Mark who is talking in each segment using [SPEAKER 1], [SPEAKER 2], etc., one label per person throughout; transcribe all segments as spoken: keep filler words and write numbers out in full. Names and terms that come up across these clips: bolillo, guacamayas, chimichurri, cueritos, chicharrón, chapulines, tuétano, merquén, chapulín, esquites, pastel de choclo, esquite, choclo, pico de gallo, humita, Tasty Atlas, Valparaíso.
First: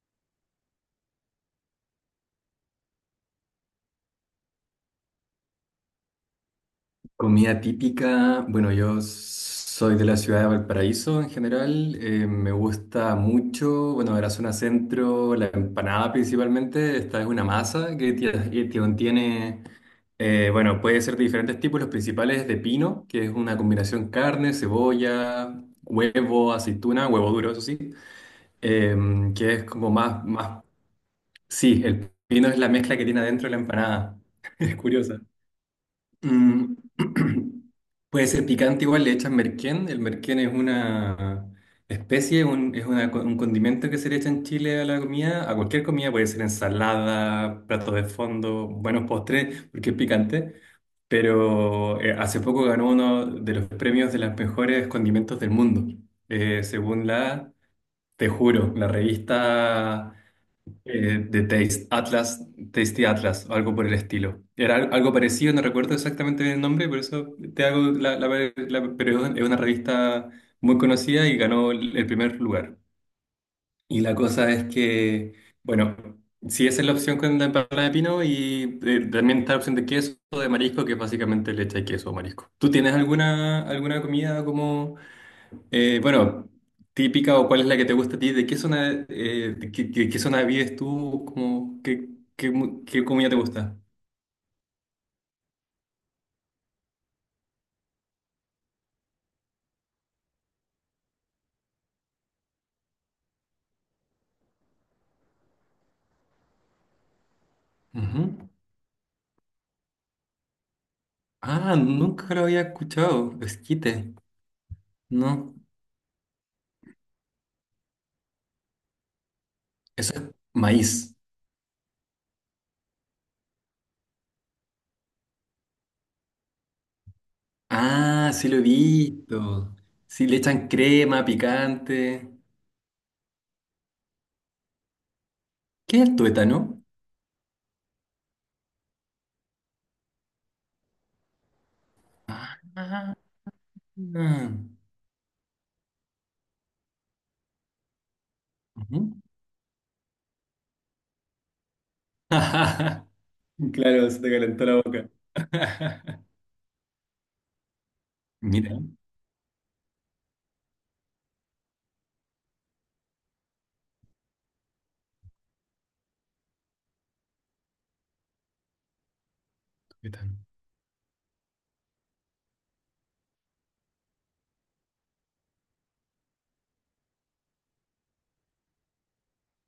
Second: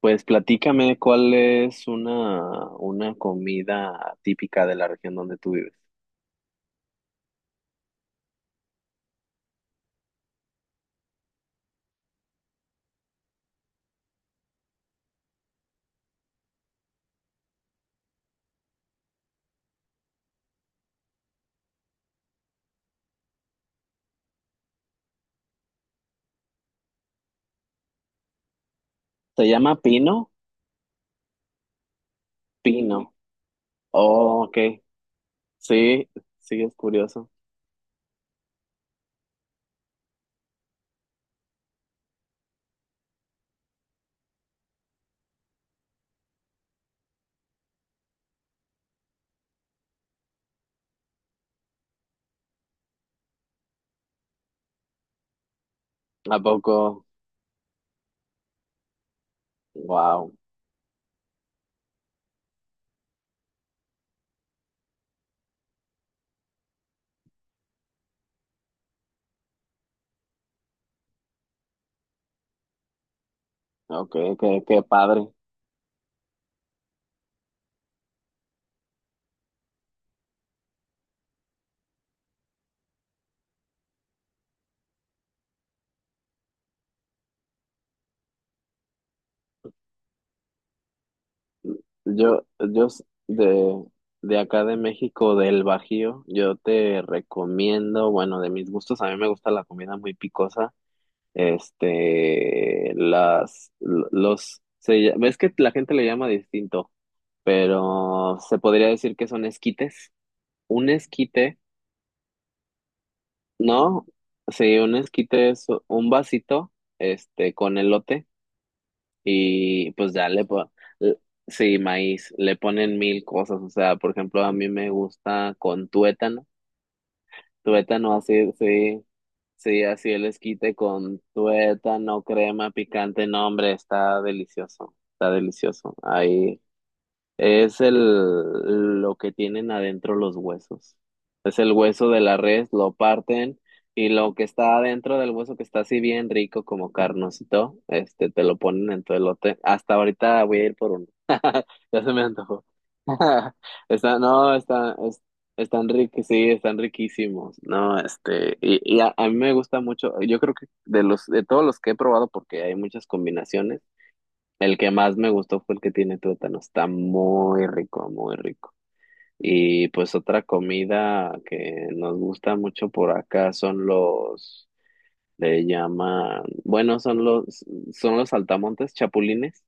[SPEAKER 1] Pues platícame cuál es una, una comida típica de la región donde tú vives.
[SPEAKER 2] Comida típica, bueno, yo soy de la ciudad de Valparaíso en general, eh, me gusta mucho, bueno, de la zona centro, la empanada principalmente, esta es una masa que tie- que contiene, eh, bueno, puede ser de diferentes tipos, los principales de pino, que es una combinación carne, cebolla, huevo, aceituna, huevo duro, eso sí, em,
[SPEAKER 1] ¿Se
[SPEAKER 2] que es
[SPEAKER 1] llama
[SPEAKER 2] como más,
[SPEAKER 1] pino?
[SPEAKER 2] más, sí, el pino es la mezcla que
[SPEAKER 1] Pino.
[SPEAKER 2] tiene adentro la empanada,
[SPEAKER 1] Oh,
[SPEAKER 2] es
[SPEAKER 1] ok.
[SPEAKER 2] curiosa.
[SPEAKER 1] Sí, sí, es
[SPEAKER 2] Mm,
[SPEAKER 1] curioso.
[SPEAKER 2] puede ser picante igual, le echan merquén. El merquén es una especie, un- es una co- un condimento que se le echa en Chile a la comida, a cualquier comida, puede ser ensalada, platos de fondo, buenos postres, porque es picante. Pero eh, hace poco ganó uno de los premios de los mejores condimentos del mundo,
[SPEAKER 1] ¿A
[SPEAKER 2] eh,
[SPEAKER 1] poco?
[SPEAKER 2] según la, te juro, la revista
[SPEAKER 1] Wow.
[SPEAKER 2] eh, de Taste, Atlas, Tasty Atlas, o algo por el estilo. Era al- algo parecido, no recuerdo exactamente el nombre, por eso te hago la, la, la- pero es una revista muy conocida y ganó el el primer lugar. Y la
[SPEAKER 1] Ok,
[SPEAKER 2] cosa
[SPEAKER 1] qué,
[SPEAKER 2] es
[SPEAKER 1] qué padre.
[SPEAKER 2] que, bueno, si esa es la opción con la empanada de pino y eh, también está la opción de queso, o de marisco, que es básicamente leche y queso o marisco. ¿Tú tienes alguna, alguna comida como... Eh, bueno, típica o cuál es la que te gusta a ti, ¿de qué zona, eh, de qué, qué- qué zona vives tú? ¿Cómo, qué,
[SPEAKER 1] Yo,
[SPEAKER 2] qué, mu-
[SPEAKER 1] yo
[SPEAKER 2] qué
[SPEAKER 1] s-
[SPEAKER 2] comida te gusta?
[SPEAKER 1] de, de acá de México, del Bajío, yo te recomiendo, bueno, de mis gustos, a mí me gusta la comida muy picosa. Este, las, l- los, se ll- ves que la gente le llama distinto. Pero
[SPEAKER 2] Ujú.
[SPEAKER 1] se podría decir que son esquites. Un esquite,
[SPEAKER 2] Ah, nunca lo había escuchado,
[SPEAKER 1] ¿no?
[SPEAKER 2] esquite.
[SPEAKER 1] Sí, un esquite
[SPEAKER 2] No,
[SPEAKER 1] es un vasito, este, con elote y pues
[SPEAKER 2] eso es
[SPEAKER 1] ya le po-
[SPEAKER 2] maíz.
[SPEAKER 1] l- sí, maíz, le ponen mil cosas, o sea, por ejemplo, a mí me gusta con tuétano, tuétano
[SPEAKER 2] Ah, sí
[SPEAKER 1] así,
[SPEAKER 2] lo he
[SPEAKER 1] sí,
[SPEAKER 2] visto.
[SPEAKER 1] sí, así el
[SPEAKER 2] Sí, le echan
[SPEAKER 1] esquite con
[SPEAKER 2] crema,
[SPEAKER 1] tuétano,
[SPEAKER 2] picante.
[SPEAKER 1] crema picante, no, hombre, está delicioso, está delicioso.
[SPEAKER 2] ¿Qué es el
[SPEAKER 1] Ahí
[SPEAKER 2] tuétano?
[SPEAKER 1] es el, lo que tienen adentro los huesos. Es el hueso de la
[SPEAKER 2] Ah,
[SPEAKER 1] res, lo
[SPEAKER 2] ah,
[SPEAKER 1] parten y lo que
[SPEAKER 2] ah.
[SPEAKER 1] está adentro del hueso que está así bien rico como carnosito, este, te lo ponen en tu
[SPEAKER 2] Ujú.
[SPEAKER 1] elote. Hasta ahorita voy a ir por uno. Ya se me antojó.
[SPEAKER 2] Claro,
[SPEAKER 1] Está,
[SPEAKER 2] se te
[SPEAKER 1] no,
[SPEAKER 2] calentó la
[SPEAKER 1] está,
[SPEAKER 2] boca.
[SPEAKER 1] es- están riquísimos, sí, están riquísimos. No, este,
[SPEAKER 2] Mira,
[SPEAKER 1] y, y a, a mí me gusta mucho. Yo creo que de los, de todos los que he probado, porque hay muchas combinaciones. El que más me gustó fue el que tiene tuétano. Está muy rico, muy rico. Y pues
[SPEAKER 2] tuétano.
[SPEAKER 1] otra comida que nos gusta mucho por acá son los, le llaman, bueno, son los, son los saltamontes chapulines.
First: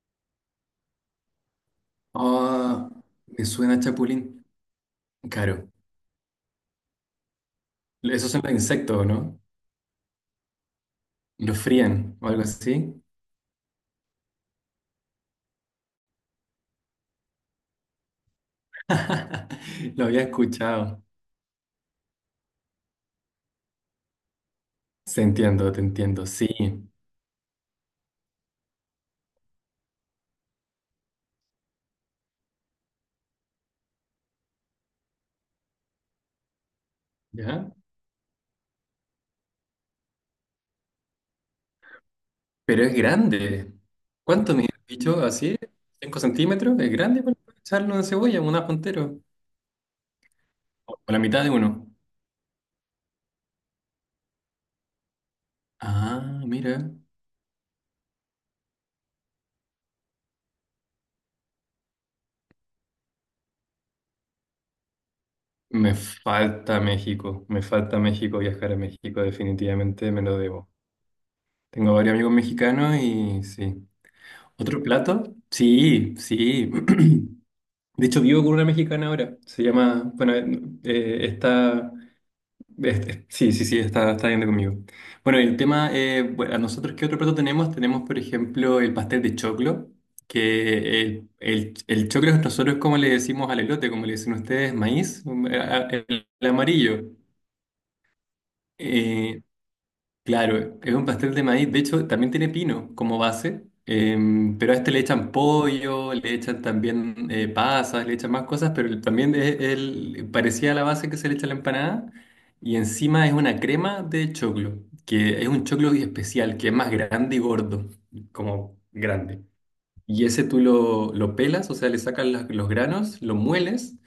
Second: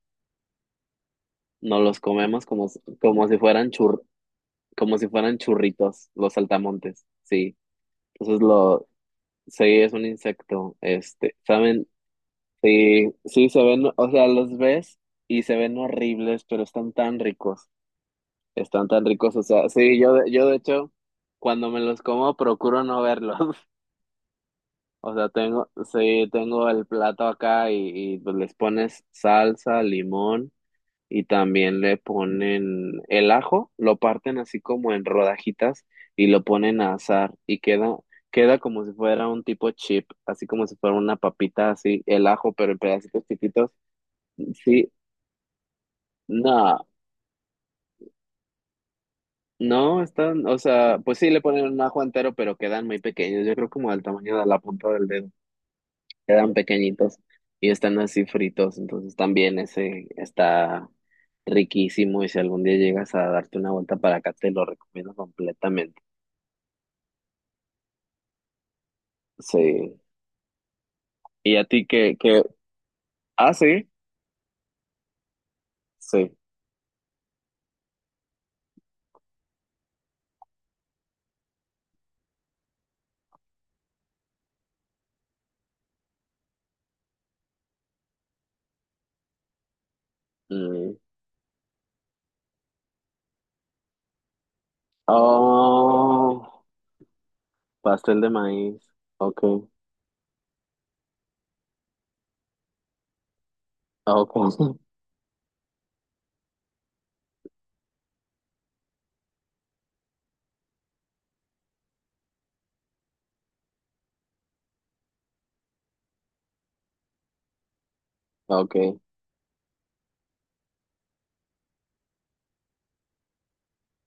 [SPEAKER 1] Nos los comemos como, s-
[SPEAKER 2] Ah,
[SPEAKER 1] como si
[SPEAKER 2] me
[SPEAKER 1] fueran
[SPEAKER 2] suena
[SPEAKER 1] chur,
[SPEAKER 2] chapulín.
[SPEAKER 1] como si fueran
[SPEAKER 2] Claro.
[SPEAKER 1] churritos, los saltamontes. Sí.
[SPEAKER 2] Esos
[SPEAKER 1] Entonces
[SPEAKER 2] son los
[SPEAKER 1] lo,
[SPEAKER 2] insectos, ¿no?
[SPEAKER 1] sí, es un insecto. Este,
[SPEAKER 2] Los
[SPEAKER 1] ¿saben?
[SPEAKER 2] frían o algo así.
[SPEAKER 1] Sí, sí, se ven, o sea, los ves y se ven horribles, pero están tan ricos. Están tan ricos, o sea, sí,
[SPEAKER 2] Lo
[SPEAKER 1] yo,
[SPEAKER 2] había
[SPEAKER 1] de- yo de hecho,
[SPEAKER 2] escuchado.
[SPEAKER 1] cuando me los como, procuro no verlos. O
[SPEAKER 2] Se
[SPEAKER 1] sea, tengo,
[SPEAKER 2] entiendo, te entiendo,
[SPEAKER 1] sí,
[SPEAKER 2] sí.
[SPEAKER 1] tengo el plato acá y, y, pues les pones salsa, limón y también le ponen el ajo, lo parten así como en rodajitas y lo ponen a asar y
[SPEAKER 2] ¿Ya?
[SPEAKER 1] queda, queda como si fuera un tipo chip, así como si fuera una papita así, el ajo, pero en
[SPEAKER 2] Pero es
[SPEAKER 1] pedacitos chiquitos.
[SPEAKER 2] grande. ¿Cuánto mide el
[SPEAKER 1] Sí,
[SPEAKER 2] bicho? ¿Así? ¿Cinco centímetros?
[SPEAKER 1] no.
[SPEAKER 2] ¿Es grande para echarlo en cebolla? ¿Un ajo entero?
[SPEAKER 1] No, están, o sea,
[SPEAKER 2] O
[SPEAKER 1] pues
[SPEAKER 2] la
[SPEAKER 1] sí le
[SPEAKER 2] mitad de
[SPEAKER 1] ponen un
[SPEAKER 2] uno.
[SPEAKER 1] ajo entero, pero quedan muy pequeños. Yo creo como del tamaño de la punta del dedo.
[SPEAKER 2] Ah,
[SPEAKER 1] Quedan
[SPEAKER 2] mira.
[SPEAKER 1] pequeñitos y están así fritos. Entonces también ese está riquísimo. Y si algún día llegas a darte una vuelta para acá, te lo recomiendo
[SPEAKER 2] Me
[SPEAKER 1] completamente.
[SPEAKER 2] falta México. Me falta México. Viajar a México
[SPEAKER 1] Sí.
[SPEAKER 2] definitivamente me lo debo.
[SPEAKER 1] ¿Y a ti
[SPEAKER 2] Tengo varios
[SPEAKER 1] qué,
[SPEAKER 2] amigos
[SPEAKER 1] qué?
[SPEAKER 2] mexicanos y
[SPEAKER 1] Ah, sí.
[SPEAKER 2] sí. ¿Otro plato? Sí,
[SPEAKER 1] Sí.
[SPEAKER 2] sí. De hecho, vivo con una mexicana ahora. Se llama, bueno, eh, está, este- sí, sí, sí, está, está viendo conmigo. Bueno, el tema, eh, bueno, nosotros, ¿qué otro plato tenemos? Tenemos, por ejemplo, el pastel de choclo,
[SPEAKER 1] Mm.
[SPEAKER 2] que el, el, el choclo nosotros, como le decimos al elote, como le dicen ustedes, maíz, eh, el,
[SPEAKER 1] Oh,
[SPEAKER 2] el amarillo.
[SPEAKER 1] pastel de maíz. Ok.
[SPEAKER 2] Eh, Claro, es un pastel de maíz. De hecho, también tiene pino como base,
[SPEAKER 1] Ok.
[SPEAKER 2] em, pero a este le echan pollo, le echan también eh, pasas, le echan más cosas, pero el- también es el, parecía la base que se le echa a la empanada. Y encima es una crema de choclo, que es un choclo especial, que es más grande y gordo, como
[SPEAKER 1] Ok.
[SPEAKER 2] grande. Y ese tú lo, lo pelas, o sea, le sacas las- los granos, lo mueles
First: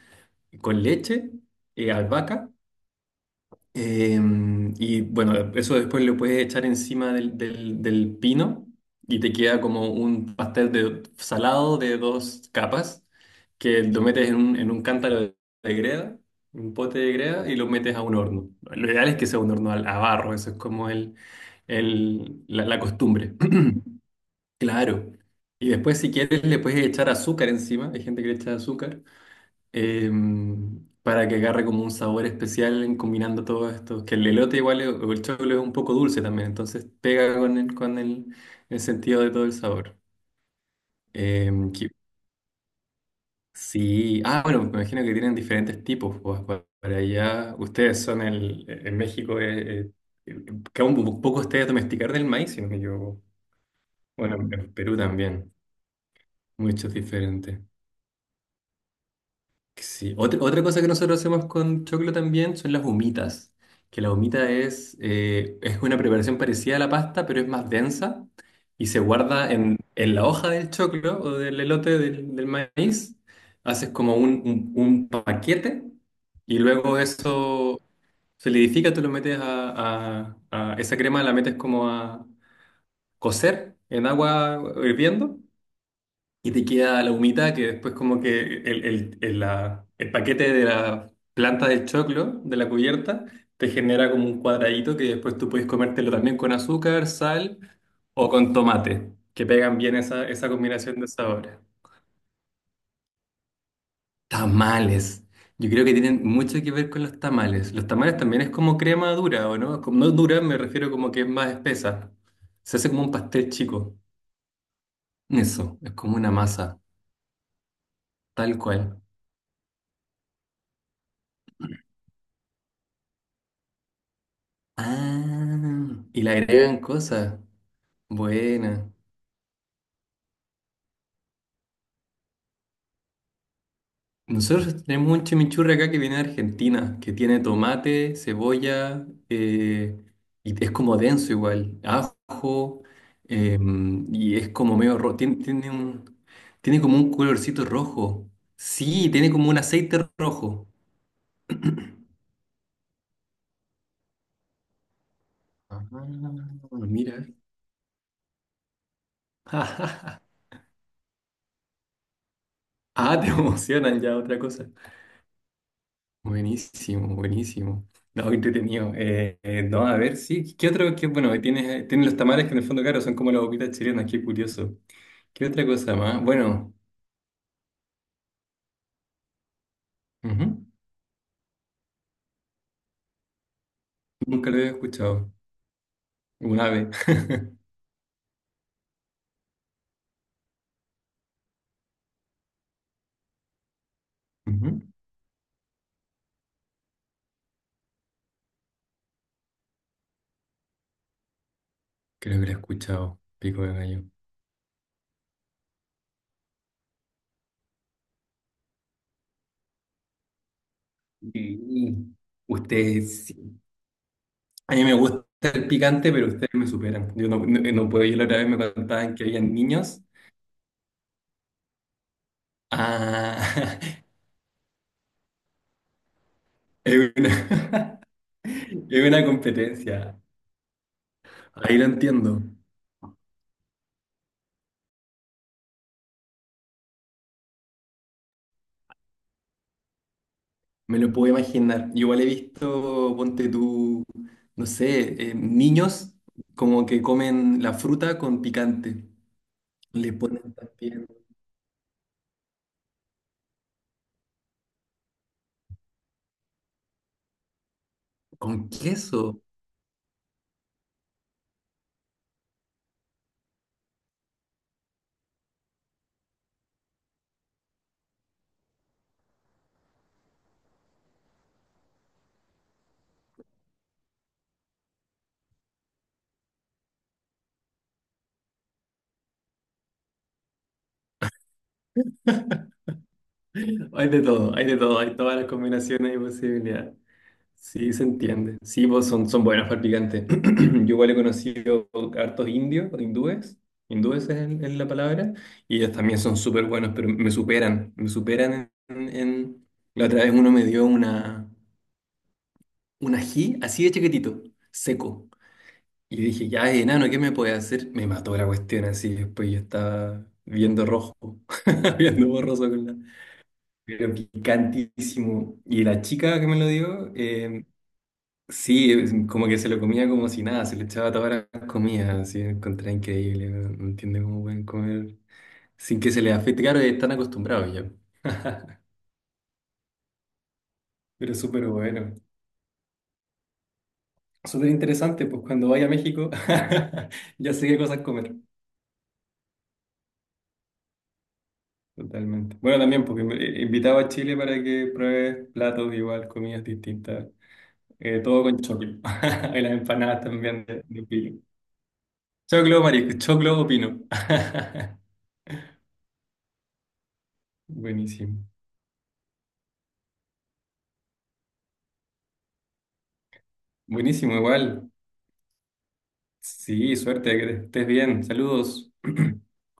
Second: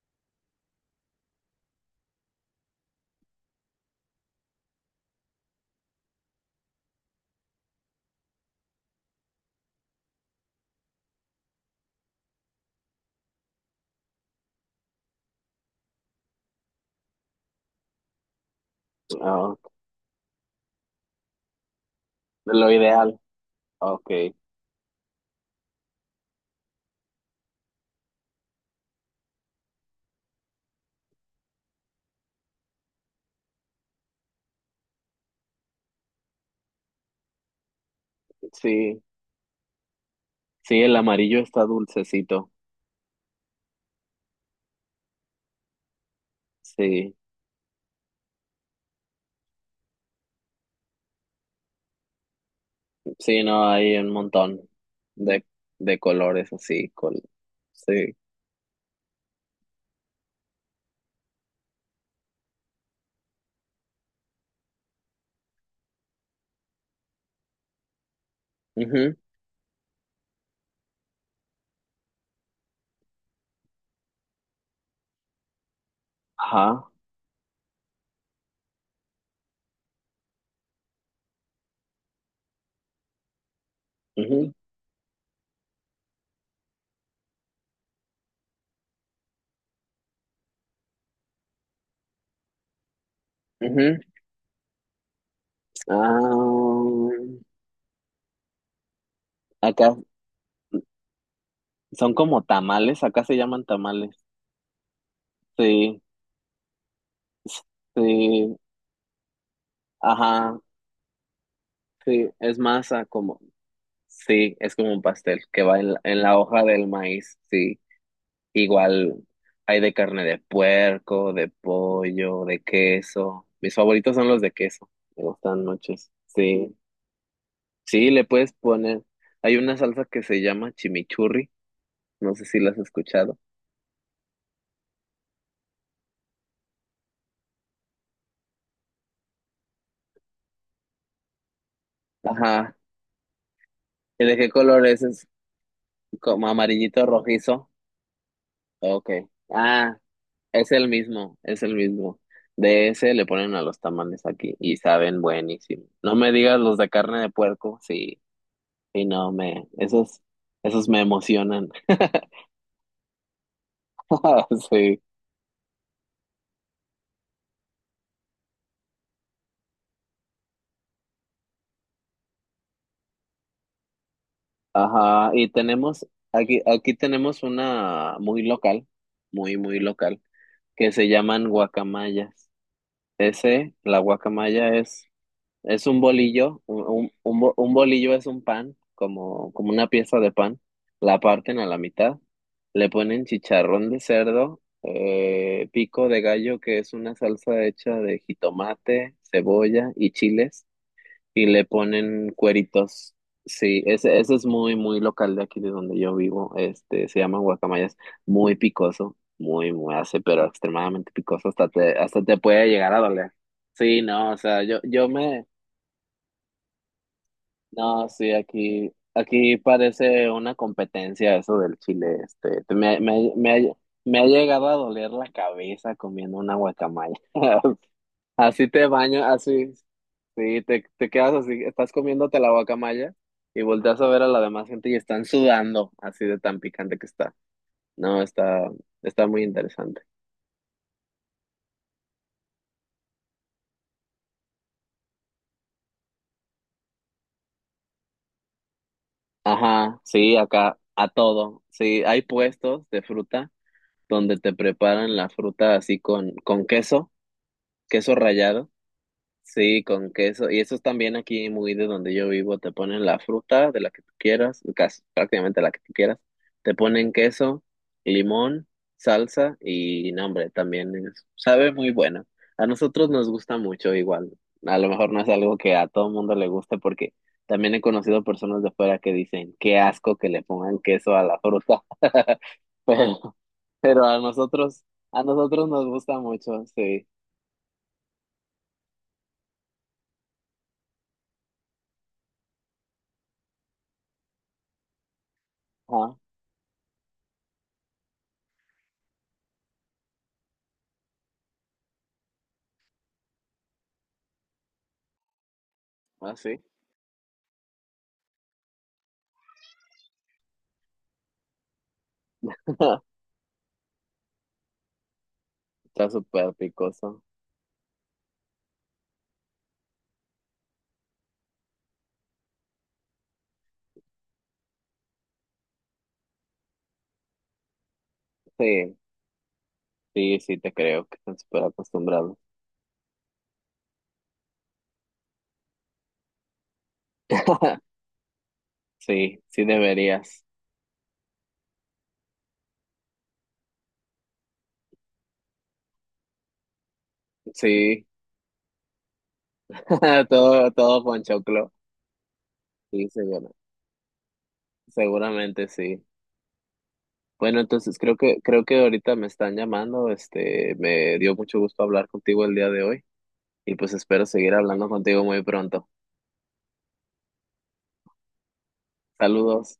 [SPEAKER 2] con leche, eh, albahaca. Em, y bueno, eso después lo puedes echar encima del, del- del pino y te queda como un pastel de salado de dos capas que lo metes en un, en un cántaro de, de greda, un pote de greda y lo metes a un horno. Lo ideal es que sea
[SPEAKER 1] Ah,
[SPEAKER 2] un
[SPEAKER 1] ok.
[SPEAKER 2] horno al- a, barro, eso es como el, el- la,
[SPEAKER 1] Lo
[SPEAKER 2] la
[SPEAKER 1] ideal.
[SPEAKER 2] costumbre.
[SPEAKER 1] Ok.
[SPEAKER 2] Claro. Y después si quieres le puedes echar azúcar encima, hay gente que le echa azúcar em, para que agarre como un sabor especial en combinando todo esto. Que el elote igual es- o el choclo es un poco dulce también, entonces pega con el, con el, el
[SPEAKER 1] Sí.
[SPEAKER 2] sentido de todo el sabor.
[SPEAKER 1] Sí, el amarillo está
[SPEAKER 2] Em, que-
[SPEAKER 1] dulcecito.
[SPEAKER 2] sí, ah, bueno, me imagino que tienen diferentes tipos. Pues, pa- para
[SPEAKER 1] Sí,
[SPEAKER 2] allá, ustedes son el, e, en México, eh, eh, que aún un poco ustedes domesticar del maíz, sino que yo,
[SPEAKER 1] sí, no, hay un
[SPEAKER 2] bueno,
[SPEAKER 1] montón
[SPEAKER 2] en Perú
[SPEAKER 1] de,
[SPEAKER 2] también,
[SPEAKER 1] de colores así.
[SPEAKER 2] muchos
[SPEAKER 1] Col-
[SPEAKER 2] diferentes.
[SPEAKER 1] sí.
[SPEAKER 2] Sí. Otra, otra cosa que nosotros hacemos con choclo también son las humitas, que la humita es, eh, es una preparación parecida a la pasta, pero es más densa y se
[SPEAKER 1] Ujú.
[SPEAKER 2] guarda en, en la hoja del choclo o del elote del, del maíz. Haces como un, un- un paquete y
[SPEAKER 1] Ajá.
[SPEAKER 2] luego eso solidifica, tú lo metes a, a- a- esa crema, la metes como a cocer en
[SPEAKER 1] Ujú,
[SPEAKER 2] agua hirviendo y te queda la humita que después como que el, el, el, la- el paquete de la planta del choclo, de la cubierta, te
[SPEAKER 1] ujú.
[SPEAKER 2] genera como un cuadradito que después tú puedes comértelo también con azúcar, sal o con tomate, que
[SPEAKER 1] Ah,
[SPEAKER 2] pegan bien
[SPEAKER 1] acá
[SPEAKER 2] esa, esa combinación de sabores.
[SPEAKER 1] son como tamales, acá se llaman tamales.
[SPEAKER 2] Tamales. Yo creo que
[SPEAKER 1] Sí,
[SPEAKER 2] tienen mucho que ver con los tamales. Los tamales también es
[SPEAKER 1] sí,
[SPEAKER 2] como crema dura, ¿o no? Como no dura,
[SPEAKER 1] ajá,
[SPEAKER 2] me refiero como que es más espesa.
[SPEAKER 1] sí, es
[SPEAKER 2] Se hace como
[SPEAKER 1] masa
[SPEAKER 2] un
[SPEAKER 1] como,
[SPEAKER 2] pastel chico.
[SPEAKER 1] sí, es como un pastel que
[SPEAKER 2] Eso,
[SPEAKER 1] va
[SPEAKER 2] es
[SPEAKER 1] en la,
[SPEAKER 2] como
[SPEAKER 1] en
[SPEAKER 2] una
[SPEAKER 1] la hoja
[SPEAKER 2] masa,
[SPEAKER 1] del maíz, sí.
[SPEAKER 2] tal cual.
[SPEAKER 1] Igual hay de carne de puerco, de pollo, de queso. Mis favoritos son los de queso. Me gustan
[SPEAKER 2] Ah,
[SPEAKER 1] muchos.
[SPEAKER 2] y le
[SPEAKER 1] Sí,
[SPEAKER 2] agregan cosas.
[SPEAKER 1] sí, le puedes
[SPEAKER 2] Buena.
[SPEAKER 1] poner. Hay una salsa que se llama chimichurri. No sé si la has escuchado.
[SPEAKER 2] Nosotros tenemos un chimichurri acá que viene de Argentina, que tiene tomate, cebolla, eh, y es como denso igual,
[SPEAKER 1] Ajá.
[SPEAKER 2] ajo, eh,
[SPEAKER 1] ¿Y
[SPEAKER 2] y
[SPEAKER 1] de qué
[SPEAKER 2] es como
[SPEAKER 1] color
[SPEAKER 2] medio
[SPEAKER 1] es?
[SPEAKER 2] rojo.
[SPEAKER 1] ¿Es
[SPEAKER 2] Tiene, tiene un,
[SPEAKER 1] como
[SPEAKER 2] tiene como
[SPEAKER 1] amarillito
[SPEAKER 2] un colorcito
[SPEAKER 1] rojizo?
[SPEAKER 2] rojo.
[SPEAKER 1] Ok.
[SPEAKER 2] Sí, tiene como un
[SPEAKER 1] Ah,
[SPEAKER 2] aceite rojo.
[SPEAKER 1] es el mismo, es el mismo. De ese le ponen a los tamales aquí y saben
[SPEAKER 2] Ah,
[SPEAKER 1] buenísimo. No me digas los de carne
[SPEAKER 2] mira.
[SPEAKER 1] de puerco, sí. Y no, me, esos, esos me emocionan.
[SPEAKER 2] Ah, te emocionan ya otra cosa.
[SPEAKER 1] Sí,
[SPEAKER 2] Buenísimo, buenísimo. No, qué entretenido. Eh, eh, no, a ver, sí. ¿Qué otro? Qué, bueno, tienes tiene los tamales que en el fondo, claro, son como las boquitas chilenas, qué curioso.
[SPEAKER 1] ajá.
[SPEAKER 2] ¿Qué
[SPEAKER 1] Y
[SPEAKER 2] otra cosa
[SPEAKER 1] tenemos,
[SPEAKER 2] más?
[SPEAKER 1] aquí,
[SPEAKER 2] Bueno.
[SPEAKER 1] aquí tenemos una muy local, muy, muy local,
[SPEAKER 2] Ujú.
[SPEAKER 1] que se llaman guacamayas. Ese, la
[SPEAKER 2] Nunca lo había
[SPEAKER 1] guacamaya es,
[SPEAKER 2] escuchado.
[SPEAKER 1] es un
[SPEAKER 2] Un
[SPEAKER 1] bolillo, un,
[SPEAKER 2] ave.
[SPEAKER 1] un, un bo- un bolillo es un pan, como, como una pieza de pan. La parten a la mitad, le ponen chicharrón de cerdo,
[SPEAKER 2] Ujú.
[SPEAKER 1] eh, pico de gallo, que es una salsa hecha de jitomate, cebolla y chiles y le ponen
[SPEAKER 2] Creo que lo he
[SPEAKER 1] cueritos.
[SPEAKER 2] escuchado. Pico de
[SPEAKER 1] Sí,
[SPEAKER 2] gallo.
[SPEAKER 1] ese, ese es muy, muy local de aquí de donde yo vivo. Este, se llama guacamayas. Muy picoso, muy, muy hace, pero extremadamente picoso. Hasta
[SPEAKER 2] Y
[SPEAKER 1] te, hasta te puede llegar a
[SPEAKER 2] ustedes,
[SPEAKER 1] doler.
[SPEAKER 2] sí.
[SPEAKER 1] Sí, no, o sea,
[SPEAKER 2] A
[SPEAKER 1] yo,
[SPEAKER 2] mí me
[SPEAKER 1] yo
[SPEAKER 2] gusta
[SPEAKER 1] me,
[SPEAKER 2] el picante, pero ustedes me superan. Yo no, no, no puedo.
[SPEAKER 1] no,
[SPEAKER 2] Yo la
[SPEAKER 1] sí,
[SPEAKER 2] otra vez me
[SPEAKER 1] aquí,
[SPEAKER 2] contaban que habían
[SPEAKER 1] aquí
[SPEAKER 2] niños.
[SPEAKER 1] parece una competencia eso del chile. Este, te- me, me, me, ha-
[SPEAKER 2] Ah,
[SPEAKER 1] me ha llegado a doler la cabeza comiendo una
[SPEAKER 2] es
[SPEAKER 1] guacamaya.
[SPEAKER 2] una,
[SPEAKER 1] Así te
[SPEAKER 2] es
[SPEAKER 1] baño,
[SPEAKER 2] una
[SPEAKER 1] así.
[SPEAKER 2] competencia.
[SPEAKER 1] Sí, te, te quedas así,
[SPEAKER 2] Ahí lo
[SPEAKER 1] estás comiéndote
[SPEAKER 2] entiendo,
[SPEAKER 1] la guacamaya y volteas a ver a la demás gente y están sudando, así de tan picante que está. No, está, está muy interesante.
[SPEAKER 2] me lo puedo imaginar. Yo igual he visto, ponte tú, no sé, eh, niños como que comen la fruta con picante.
[SPEAKER 1] Ajá,
[SPEAKER 2] Le
[SPEAKER 1] sí,
[SPEAKER 2] ponen
[SPEAKER 1] acá
[SPEAKER 2] también
[SPEAKER 1] a todo. Sí, hay puestos de fruta donde te preparan la fruta así con, con queso, queso
[SPEAKER 2] con
[SPEAKER 1] rallado.
[SPEAKER 2] queso.
[SPEAKER 1] Sí, con queso. Y eso es también aquí muy de donde yo vivo. Te ponen la fruta de la que tú quieras, casi prácticamente la que tú quieras. Te ponen queso, limón, salsa y nombre también es- sabe muy bueno. A nosotros nos gusta mucho igual. A lo mejor no es algo que a todo mundo le guste porque también he conocido personas de fuera que dicen, qué asco que le pongan queso a la fruta. Pero, pero
[SPEAKER 2] Hay
[SPEAKER 1] a
[SPEAKER 2] de todo, hay de
[SPEAKER 1] nosotros,
[SPEAKER 2] todo, hay
[SPEAKER 1] a
[SPEAKER 2] todas las
[SPEAKER 1] nosotros nos
[SPEAKER 2] combinaciones y
[SPEAKER 1] gusta mucho,
[SPEAKER 2] posibilidades.
[SPEAKER 1] sí.
[SPEAKER 2] Sí, se entiende. Sí, pues son, son buenos para el picante. Yo igual he conocido hartos indios, o hindúes, hindúes es, el- es la palabra, y ellos
[SPEAKER 1] Ajá.
[SPEAKER 2] también son súper buenos, pero me superan, me superan en... en- La otra vez uno me dio una... un ají así de chiquitito, seco. Y
[SPEAKER 1] Ah,
[SPEAKER 2] dije,
[SPEAKER 1] sí.
[SPEAKER 2] ya, enano, ¿qué me puede hacer? Me mató la cuestión así. Después yo estaba viendo rojo, viendo borroso con la. Pero picantísimo. Y la
[SPEAKER 1] Está
[SPEAKER 2] chica que
[SPEAKER 1] súper
[SPEAKER 2] me lo dio,
[SPEAKER 1] picoso.
[SPEAKER 2] eh, sí, es como que se lo comía como si nada, se le echaba todas las comidas, así, lo encontré increíble. No no entiendo cómo pueden comer sin que se les afecte. Claro, están acostumbrados ya.
[SPEAKER 1] Sí, sí, sí, te creo que
[SPEAKER 2] Pero
[SPEAKER 1] están súper
[SPEAKER 2] súper bueno.
[SPEAKER 1] acostumbrados.
[SPEAKER 2] Súper interesante, pues cuando vaya a México, ya sé qué cosas comer.
[SPEAKER 1] Sí, sí deberías.
[SPEAKER 2] Totalmente. Bueno, también porque me- eh, invitaba a Chile para que pruebes platos igual, comidas distintas.
[SPEAKER 1] Sí,
[SPEAKER 2] Eh, todo con choclo. Y las empanadas también
[SPEAKER 1] todo,
[SPEAKER 2] de, de
[SPEAKER 1] todo con
[SPEAKER 2] pino.
[SPEAKER 1] ponchoclo.
[SPEAKER 2] Choclo,
[SPEAKER 1] Sí,
[SPEAKER 2] marisco, choclo
[SPEAKER 1] seguro,
[SPEAKER 2] o pino.
[SPEAKER 1] seguramente sí. Bueno, entonces creo que,
[SPEAKER 2] Buenísimo.
[SPEAKER 1] creo que ahorita me están llamando. Este, me dio mucho gusto hablar contigo el día de hoy y pues espero
[SPEAKER 2] Buenísimo,
[SPEAKER 1] seguir hablando
[SPEAKER 2] igual.
[SPEAKER 1] contigo muy pronto.
[SPEAKER 2] Sí, suerte, que estés bien. Saludos.
[SPEAKER 1] Saludos.